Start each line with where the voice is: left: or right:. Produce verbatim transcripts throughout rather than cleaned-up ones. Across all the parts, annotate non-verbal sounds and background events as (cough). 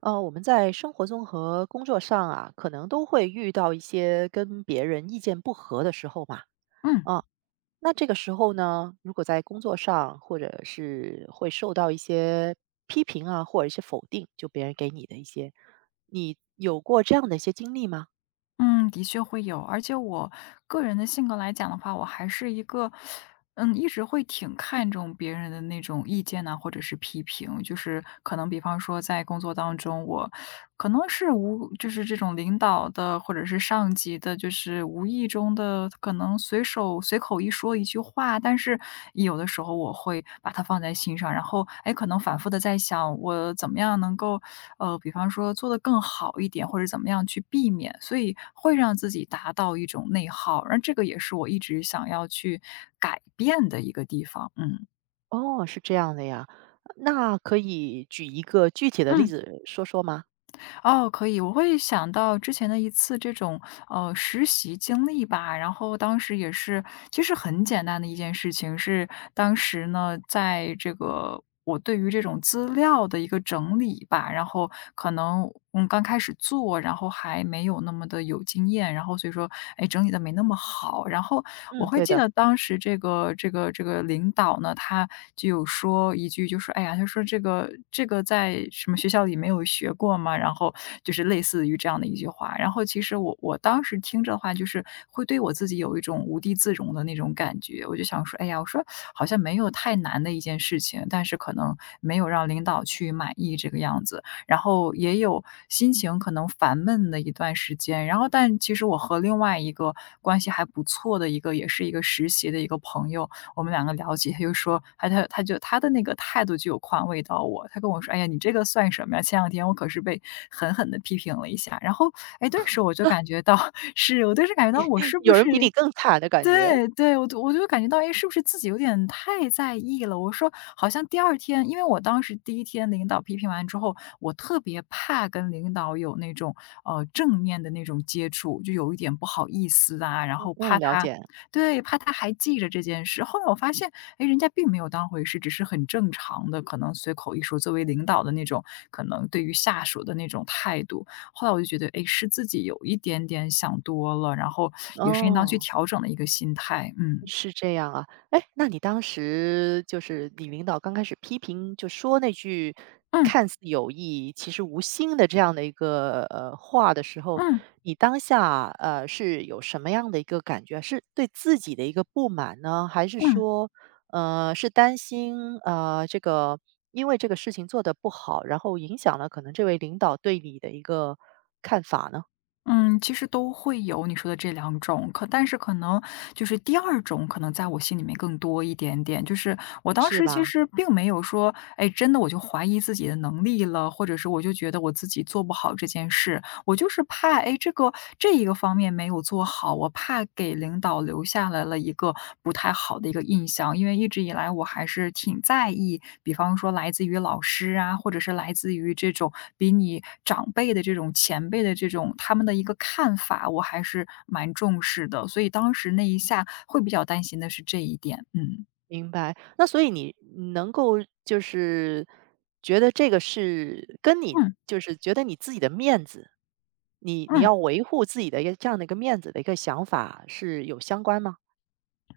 right: 呃，我们在生活中和工作上啊，可能都会遇到一些跟别人意见不合的时候嘛。
left: 嗯
right: 啊，那这个时候呢，如果在工作上或者是会受到一些批评啊，或者一些否定，就别人给你的一些，你有过这样的一些经历吗？
left: 嗯，的确会有。而且我个人的性格来讲的话，我还是一个，嗯，一直会挺看重别人的那种意见呐、或者是批评。就是可能比方说在工作当中，我可能是无就是这种领导的或者是上级的，就是无意中的可能随手随口一说一句话，但是有的时候我会把它放在心上，然后哎，可能反复的在想我怎么样能够呃，比方说做得更好一点，或者怎么样去避免，所以会让自己达到一种内耗，而这个也是我一直想要去改变的一个地方，嗯。
right: 哦，是这样的呀。那可以举一个具体的例
left: 嗯。
right: 子说说吗？
left: 哦，可以，我会想到之前的一次这种呃实习经历吧，然后当时也是其实很简单的一件事情，是当时呢在这个。我对于这种资料的一个整理吧，然后可能嗯刚开始做，然后还没有那么的有经验，然后所以说哎整理的没那么好，然后我
right: 嗯，
left: 会
right: 对
left: 记
right: 的。
left: 得当。当时这个这个这个领导呢，他就有说一句，就说："哎呀，他说这个这个在什么学校里没有学过吗？"然后就是类似于这样的一句话。然后其实我我当时听着的话，就是会对我自己有一种无地自容的那种感觉。我就想说："哎呀，我说好像没有太难的一件事情，但是可能没有让领导去满意这个样子。"然后也有心情可能烦闷的一段时间。然后但其实我和另外一个关系还不错的一个，也是一个实习的一个朋友，我们两个聊起，他就说，他他他就他的那个态度就有宽慰到我，他跟我说："哎呀，你这个算什么呀？前两天我可是被狠狠的批评了一下。"然后，哎，顿时我就感
right: (laughs)
left: 觉到 (laughs) 是，我顿时感觉到我是不
right: 有人比你
left: 是
right: 更惨的感觉。
left: 对对，我就我就感觉到，哎，是不是自己有点太在意了？我说好像第二天，因为我当时第一天领导批评完之后，我特别怕跟领导有那种呃正面的那种接触，就有一点不好意思啊，然后
right: 嗯，
left: 怕
right: 了
left: 他，
right: 解。
left: 对，怕他还记着这件事。后来我发现，哎，人家并没有当回事，只是很正常的，可能随口一说，作为领导的那种，可能对于下属的那种态度。后来我就觉得，哎，是自己有一点点想多了，然后也是应当去
right: 哦。
left: 调整的一个心态，嗯。
right: 是这样啊，哎，那你当时就是你领导刚开始批评，就说那句
left: 嗯，
right: 看似有意，其实无心的这样的一个呃话的时候，
left: 嗯，
right: 你当下呃是有什么样的一个感觉？是对自己的一个不满呢，还是
left: 嗯，
right: 说呃是担心呃这个因为这个事情做得不好，然后影响了可能这位领导对你的一个看法呢？
left: 嗯，其实都会有你说的这两种，可但是可能就是第二种可能在我心里面更多一点点。就是我当
right: 是
left: 时其
right: 吧？
left: 实并没有说，哎，真的我就怀疑自己的能力了，或者是我就觉得我自己做不好这件事。我就是怕，哎，这个这一个方面没有做好，我怕给领导留下来了一个不太好的一个印象。因为一直以来我还是挺在意，比方说来自于老师啊，或者是来自于这种比你长辈的这种前辈的这种他们的一个看法，我还是蛮重视的。所以当时那一下会比较担心的是这一点，嗯
right: 明白，那所以你能够就是觉得这个是跟你
left: 嗯
right: 就是觉得你自己的面子，你你
left: 嗯。
right: 要维护自己的一个这样的一个面子的一个想法是有相关吗？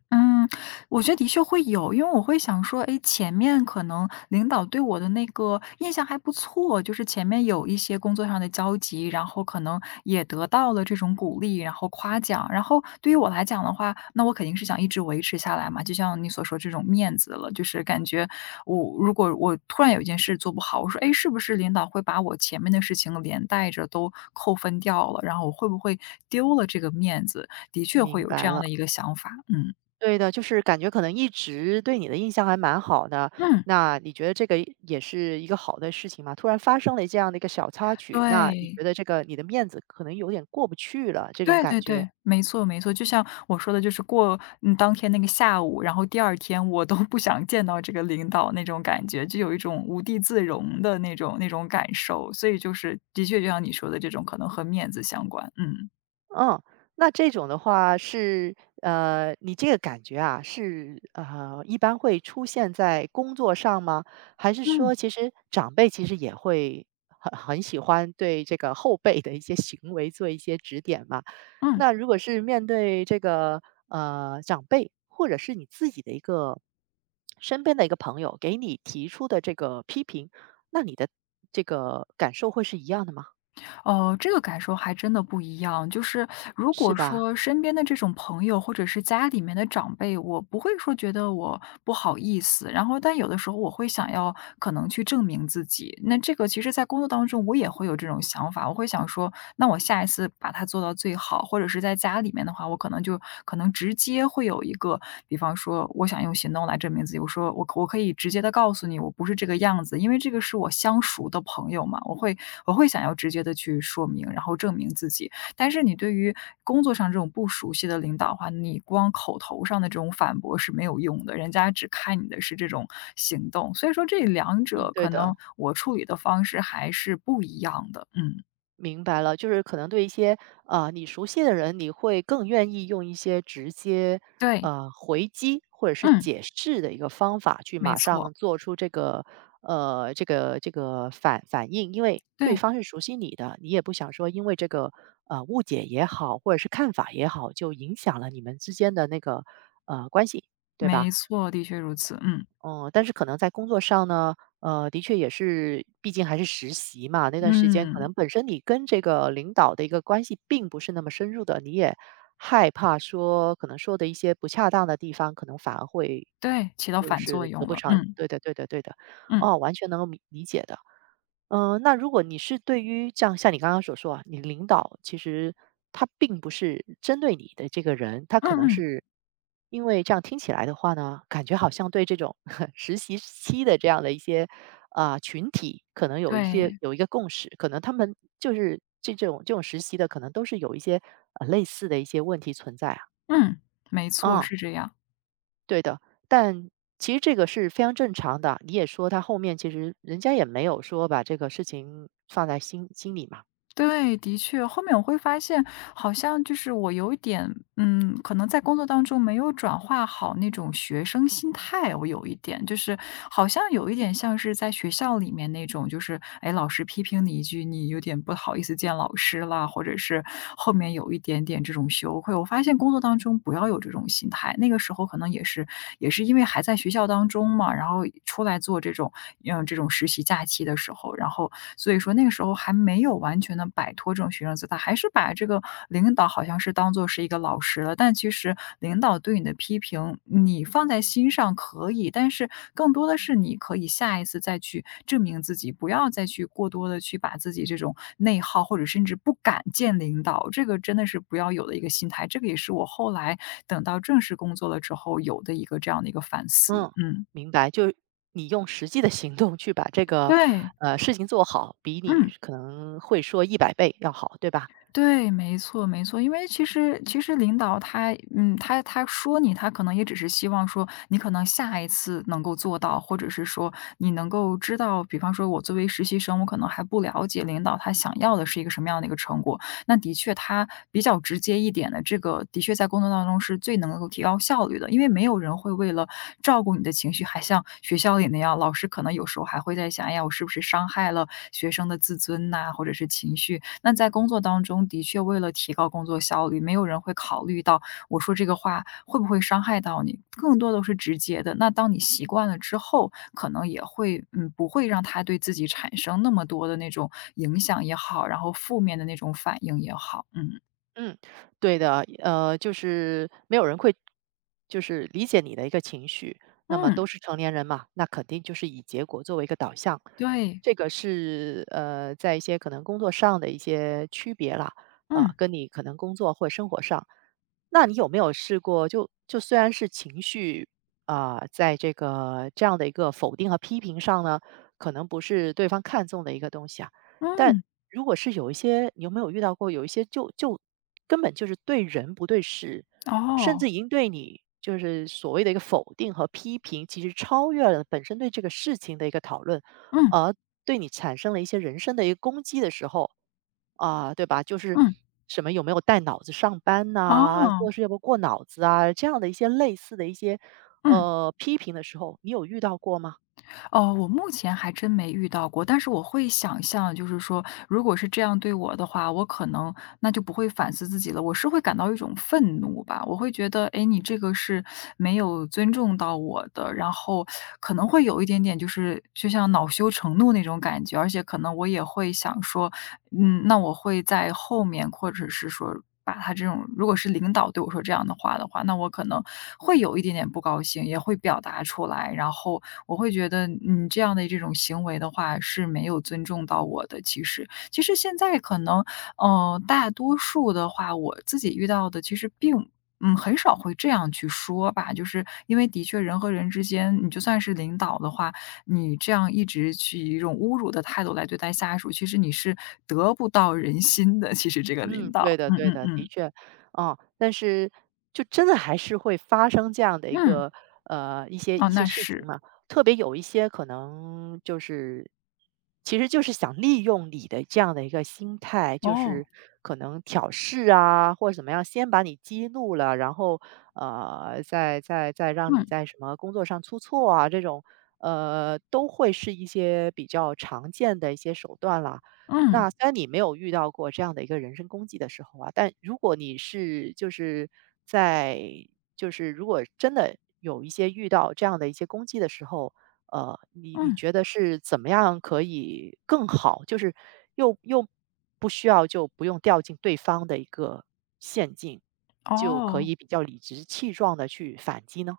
left: 嗯，我觉得的确会有，因为我会想说，哎，前面可能领导对我的那个印象还不错，就是前面有一些工作上的交集，然后可能也得到了这种鼓励，然后夸奖，然后对于我来讲的话，那我肯定是想一直维持下来嘛，就像你所说这种面子了，就是感觉我如果我突然有一件事做不好，我说，哎，是不是领导会把我前面的事情连带着都扣分掉了，然后我会不会丢了这个面子？的确会
right: 明
left: 有这
right: 白
left: 样
right: 了，
left: 的一个想法，嗯。
right: 对的，就是感觉可能一直对你的印象还蛮好的，
left: 嗯，
right: 那你觉得这个也是一个好的事情吗？突然发生了这样的一个小插曲，那你觉
left: 对，
right: 得这个你的面子可能有点过不去了，这种
left: 对
right: 感
left: 对
right: 觉。
left: 对，没错没错，就像我说的，就是过嗯，当天那个下午，然后第二天我都不想见到这个领导那种感觉，就有一种无地自容的那种那种感受，所以就是的确就像你说的这种可能和面子相关，嗯，
right: 嗯，那这种的话是，呃，你这个感觉啊，是呃，一般会出现在工作上吗？还是
left: 嗯，
right: 说，其实长辈其实也会很很喜欢对这个后辈的一些行为做一些指点嘛？
left: 嗯。
right: 那如果是面对这个呃长辈，或者是你自己的一个身边的一个朋友给你提出的这个批评，那你的这个感受会是一样的吗？
left: 哦，这个感受还真的不一样。就是如
right: 是
left: 果
right: 吧？
left: 说身边的这种朋友或者是家里面的长辈，我不会说觉得我不好意思，然后但有的时候我会想要可能去证明自己。那这个其实在工作当中我也会有这种想法，我会想说，那我下一次把它做到最好，或者是在家里面的话，我可能就可能直接会有一个，比方说我想用行动来证明自己，我说我可我可以直接的告诉你，我不是这个样子，因为这个是我相熟的朋友嘛，我会我会想要直接的去说明，然后证明自己。但是你对于工作上这种不熟悉的领导的话，你光口头上的这种反驳是没有用的，人家只看你的是这种行动，所以说这两
right: 嗯，
left: 者
right: 对
left: 可
right: 的。
left: 能我处理的方式还是不一样的，嗯，
right: 明白了，就是可能对一些啊你熟悉的人，你会更愿意用一些直接
left: 对，
right: 呃回击或者是
left: 嗯。
right: 解释的一个方法去
left: 没
right: 马上
left: 错，
right: 做出这个呃这个这个反反应，因为对
left: 对，
right: 方是熟悉你的，你也不想说因为这个呃误解也好，或者是看法也好，就影响了你们之间的那个呃关系，对吧？
left: 没错，的确如此，嗯，
right: 嗯，但是可能在工作上呢，呃，的确也是，毕竟还是实习嘛，那段时间可
left: 嗯，
right: 能本身你跟这个领导的一个关系并不是那么深入的，你也害怕说可能说的一些不恰当的地方，可能反而会
left: 对，起到
right: 就
left: 反作
right: 是得
left: 用
right: 不
left: 了，
right: 偿
left: 嗯，
right: 对的对的对的，
left: 嗯，
right: 哦，完全能够理理解的。嗯，呃那如果你是对于这样，像你刚刚所说啊，你领导其实他并不是针对你的这个人，他
left: 嗯
right: 可能
left: 嗯，
right: 是因为这样听起来的话呢，感觉好像对这种 (laughs) 实习期的这样的一些啊、群体，可能有一些
left: 对，
right: 有一个共识，可能他们就是这这种这种实习的，可能都是有一些呃类似的一些问题存在啊，
left: 嗯，没错，
right: 嗯。
left: 是这样。
right: 对的，但其实这个是非常正常的。你也说他后面其实人家也没有说把这个事情放在心心里嘛。
left: 对，的确，后面我会发现，好像就是我有一点，嗯，可能在工作当中没有转化好那种学生心态，我有一点，就是好像有一点像是在学校里面那种，就是哎，老师批评你一句，你有点不好意思见老师啦，或者是后面有一点点这种羞愧。我发现工作当中不要有这种心态，那个时候可能也是也是因为还在学校当中嘛，然后出来做这种嗯这种实习假期。期的时候，然后所以说那个时候还没有完全的摆脱这种学生姿态，还是把这个领导好像是当做是一个老师了。但其实领导对你的批评，你放在心上可以，但是更多的是你可以下一次再去证明自己，不要再去过多的去把自己这种内耗，或者甚至不敢见领导，这个真的是不要有的一个心态。这个也是我后来等到正式工作了之后有的一个这样的一个反思，
right: 嗯，
left: 嗯，
right: 明白。就你用实际的行动去把这个
left: 对，
right: 呃事情做好，比你
left: 嗯。
right: 可能会说一百倍要好，对吧？
left: 对，没错没错。因为其实其实领导他嗯，他他说你，他可能也只是希望说你可能下一次能够做到，或者是说你能够知道，比方说我作为实习生，我可能还不了解领导他想要的是一个什么样的一个成果，那的确它比较直接一点的，这个的确在工作当中是最能够提高效率的，因为没有人会为了照顾你的情绪，还像学校里那样，老师可能有时候还会在想，哎呀，我是不是伤害了学生的自尊呐、或者是情绪？那在工作当中，的确为了提高工作效率，没有人会考虑到我说这个话会不会伤害到你？更多都是直接的。那当你习惯了之后，可能也会，嗯，不会让他对自己产生那么多的那种影响也好，然后负面的那种反应也好，嗯。
right: 嗯，对的，呃，就是没有人会就是理解你的一个情绪，那么
left: 嗯，
right: 都是成年人嘛，那肯定就是以结果作为一个导向，
left: 对，
right: 这个是呃，在一些可能工作上的一些区别啦，啊、
left: 嗯，
right: 跟你可能工作或生活上，那你有没有试过就就虽然是情绪啊、在这个这样的一个否定和批评上呢，可能不是对方看重的一个东西啊，但
left: 嗯，
right: 如果是有一些你有没有遇到过有一些就就根本就是对人不对事，甚
left: 哦，
right: 至已经对你就是所谓的一个否定和批评，其实超越了本身对这个事情的一个讨论，
left: 嗯，
right: 而对你产生了一些人身的一个攻击的时候，啊，对吧？就是
left: 嗯，
right: 什么有没有带脑子上班呐、
left: 哦，
right: 做事要不过脑子啊，这样的一些类似的一些
left: 嗯。
right: 呃批评的时候，你有遇到过吗？
left: 哦，我目前还真没遇到过，但是我会想象，就是说，如果是这样对我的话，我可能那就不会反思自己了，我是会感到一种愤怒吧，我会觉得，哎，你这个是没有尊重到我的，然后可能会有一点点，就是就像恼羞成怒那种感觉，而且可能我也会想说，嗯，那我会在后面，或者是说。把他这种如果是领导对我说这样的话的话，那我可能会有一点点不高兴，也会表达出来。然后我会觉得你这样的这种行为的话是没有尊重到我的。其实，其实现在可能，呃，大多数的话，我自己遇到的其实并嗯，很少会这样去说吧，就是因为的确人和人之间，你就算是领导的话，你这样一直去以一种侮辱的态度来对待下属，其实你是得不到人心的，其实这个领
right: 嗯，对
left: 导。
right: 的
left: 嗯
right: 对
left: 嗯
right: 的，的
left: 嗯，
right: 确，哦，但是就真的还是会发生这样的一
left: 嗯，
right: 个呃，一些一
left: 哦，
right: 些
left: 那
right: 事情
left: 是，
right: 嘛。特别有一些可能就是，其实就是想利用你的这样的一个心态，就是
left: 哦，
right: 可能挑事啊，或者怎么样，先把你激怒了，然后呃，再再再让你
left: 嗯，
right: 在什么工作上出错啊，这种呃，都会是一些比较常见的一些手段啦。
left: 嗯，
right: 那虽然你没有遇到过这样的一个人身攻击的时候啊，但如果你是就是在就是如果真的有一些遇到这样的一些攻击的时候，呃，你你
left: 嗯，
right: 觉得是怎么样可以更好，就是又又不需要就不用掉进对方的一个陷阱，就可
left: 哦。
right: 以比较理直气壮的去反击呢？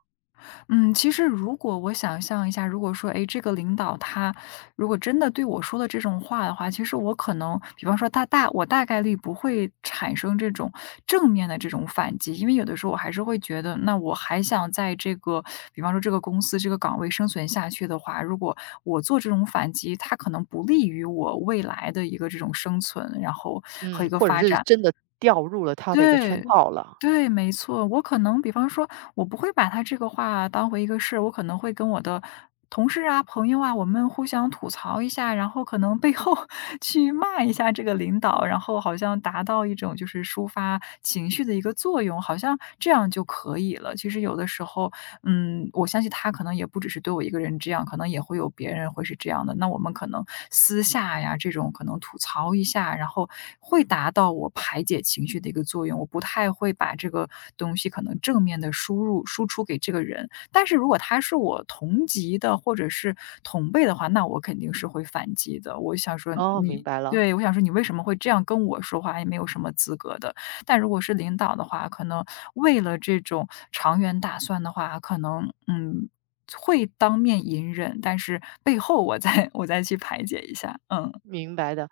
left: 嗯，其实如果我想象一下，如果说，诶，这个领导他如果真的对我说了这种话的话，其实我可能，比方说他大我大概率不会产生这种正面的这种反击，因为有的时候我还是会觉得，那我还想在这个，比方说这个公司这个岗位生存下去的话，如果我做这种反击，它可能不利于我未来的一个这种生存，然后和
right: 嗯，
left: 一个
right: 或者
left: 发
right: 是
left: 展。
right: 真的掉入了他的一个圈
left: 对，
right: 套了。
left: 对，没错。我可能比方说，我不会把他这个话当回一个事，我可能会跟我的同事啊、朋友啊，我们互相吐槽一下，然后可能背后 (laughs) 去骂一下这个领导，然后好像达到一种就是抒发情绪的一个作用，好像这样就可以了。其实有的时候嗯，我相信他可能也不只是对我一个人这样，可能也会有别人会是这样的。那我们可能私下呀，这种可能吐槽一下，然后会达到我排解情绪的一个作用。我不太会把这个东西可能正面的输入输出给这个人，但是如果他是我同级的或者是同辈的话，那我肯定是会反击的。我想说
right: 哦，明
left: 你
right: 白了。
left: 对，我想说你为什么会这样跟我说话，也没有什么资格的。但如果是领导的话，可能为了这种长远打算的话，可能，嗯，会当面隐忍，但是背后我再 (laughs) 我再去排解一下，嗯。
right: 明白的。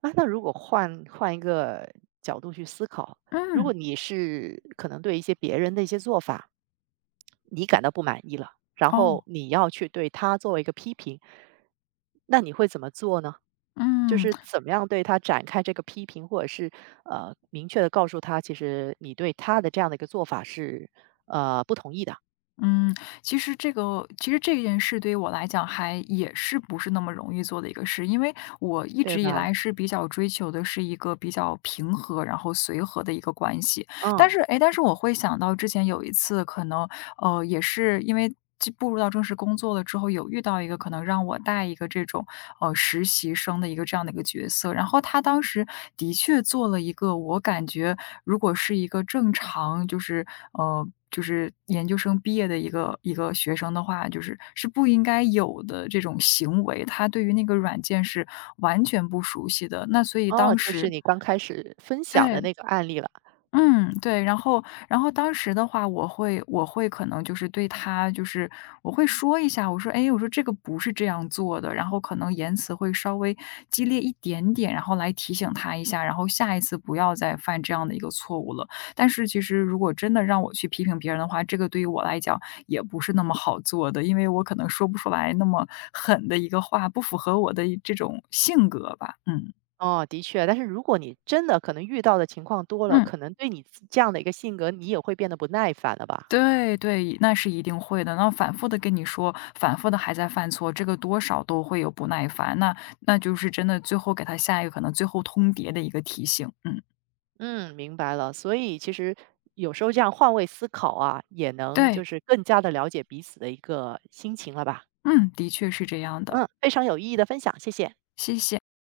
right: 啊，那如果换换一个角度去思考，如果
left: 嗯，
right: 你是可能对一些别人的一些做法，你感到不满意了，然后
left: 哦，
right: 你要去对他作为一个批评，那你会怎么做呢？就
left: 嗯，
right: 是怎么样对他展开这个批评，或者是呃明确的告诉他，其实你对他的这样的一个做法是呃不同意的，
left: 嗯，其实这个其实这件事对于我来讲还也是不是那么容易做的一个事，因为我一
right: 对
left: 直以
right: 吧？
left: 来是比较追求的是一个比较平和，然后随和的一个关系。但
right: 嗯，
left: 是，诶，但是我会想到之前有一次可能呃，也是因为进步入到正式工作了之后，有遇到一个可能让我带一个这种，呃，实习生的一个这样的一个角色。然后他当时的确做了一个我感觉如果是一个正常就是呃，就是研究生毕业的一个一个学生的话，就是是不应该有的这种行为，他对于那个软件是完全不熟悉的。那所以
right: 哦，
left: 当
right: 就是
left: 时
right: 你刚开始分享的
left: 对。
right: 那个案例了。
left: 嗯，对，然后然后当时的话，我会我会可能就是对他就是我会说一下，我说：“哎，我说这个不是这样做的。”然后可能言辞会稍微激烈一点点，然后来提醒他一下，然后下一次不要再犯这样的一个错误了。但是其实如果真的让我去批评别人的话，这个对于我来讲也不是那么好做的，因为我可能说不出来那么狠的一个话，不符合我的这种性格吧。嗯。
right: 哦，的确，但是如果你真的可能遇到的情况多了，
left: 嗯
right: 可能对你自这样的一个性格，你也会变得不耐烦了吧？
left: 对对，那是一定会的。那反复的跟你说，反复的还在犯错，这个多少都会有不耐烦，那那就是真的最后给他下一个可能最后通牒的一个提醒，嗯，
right: 嗯，明白了。所以其实有时候这样换位思考啊，也能就
left: 对，
right: 是更加的了解彼此的一个心情了吧？
left: 嗯，的确是这样的，
right: 嗯，非常有意义的分享，谢谢。
left: 谢谢。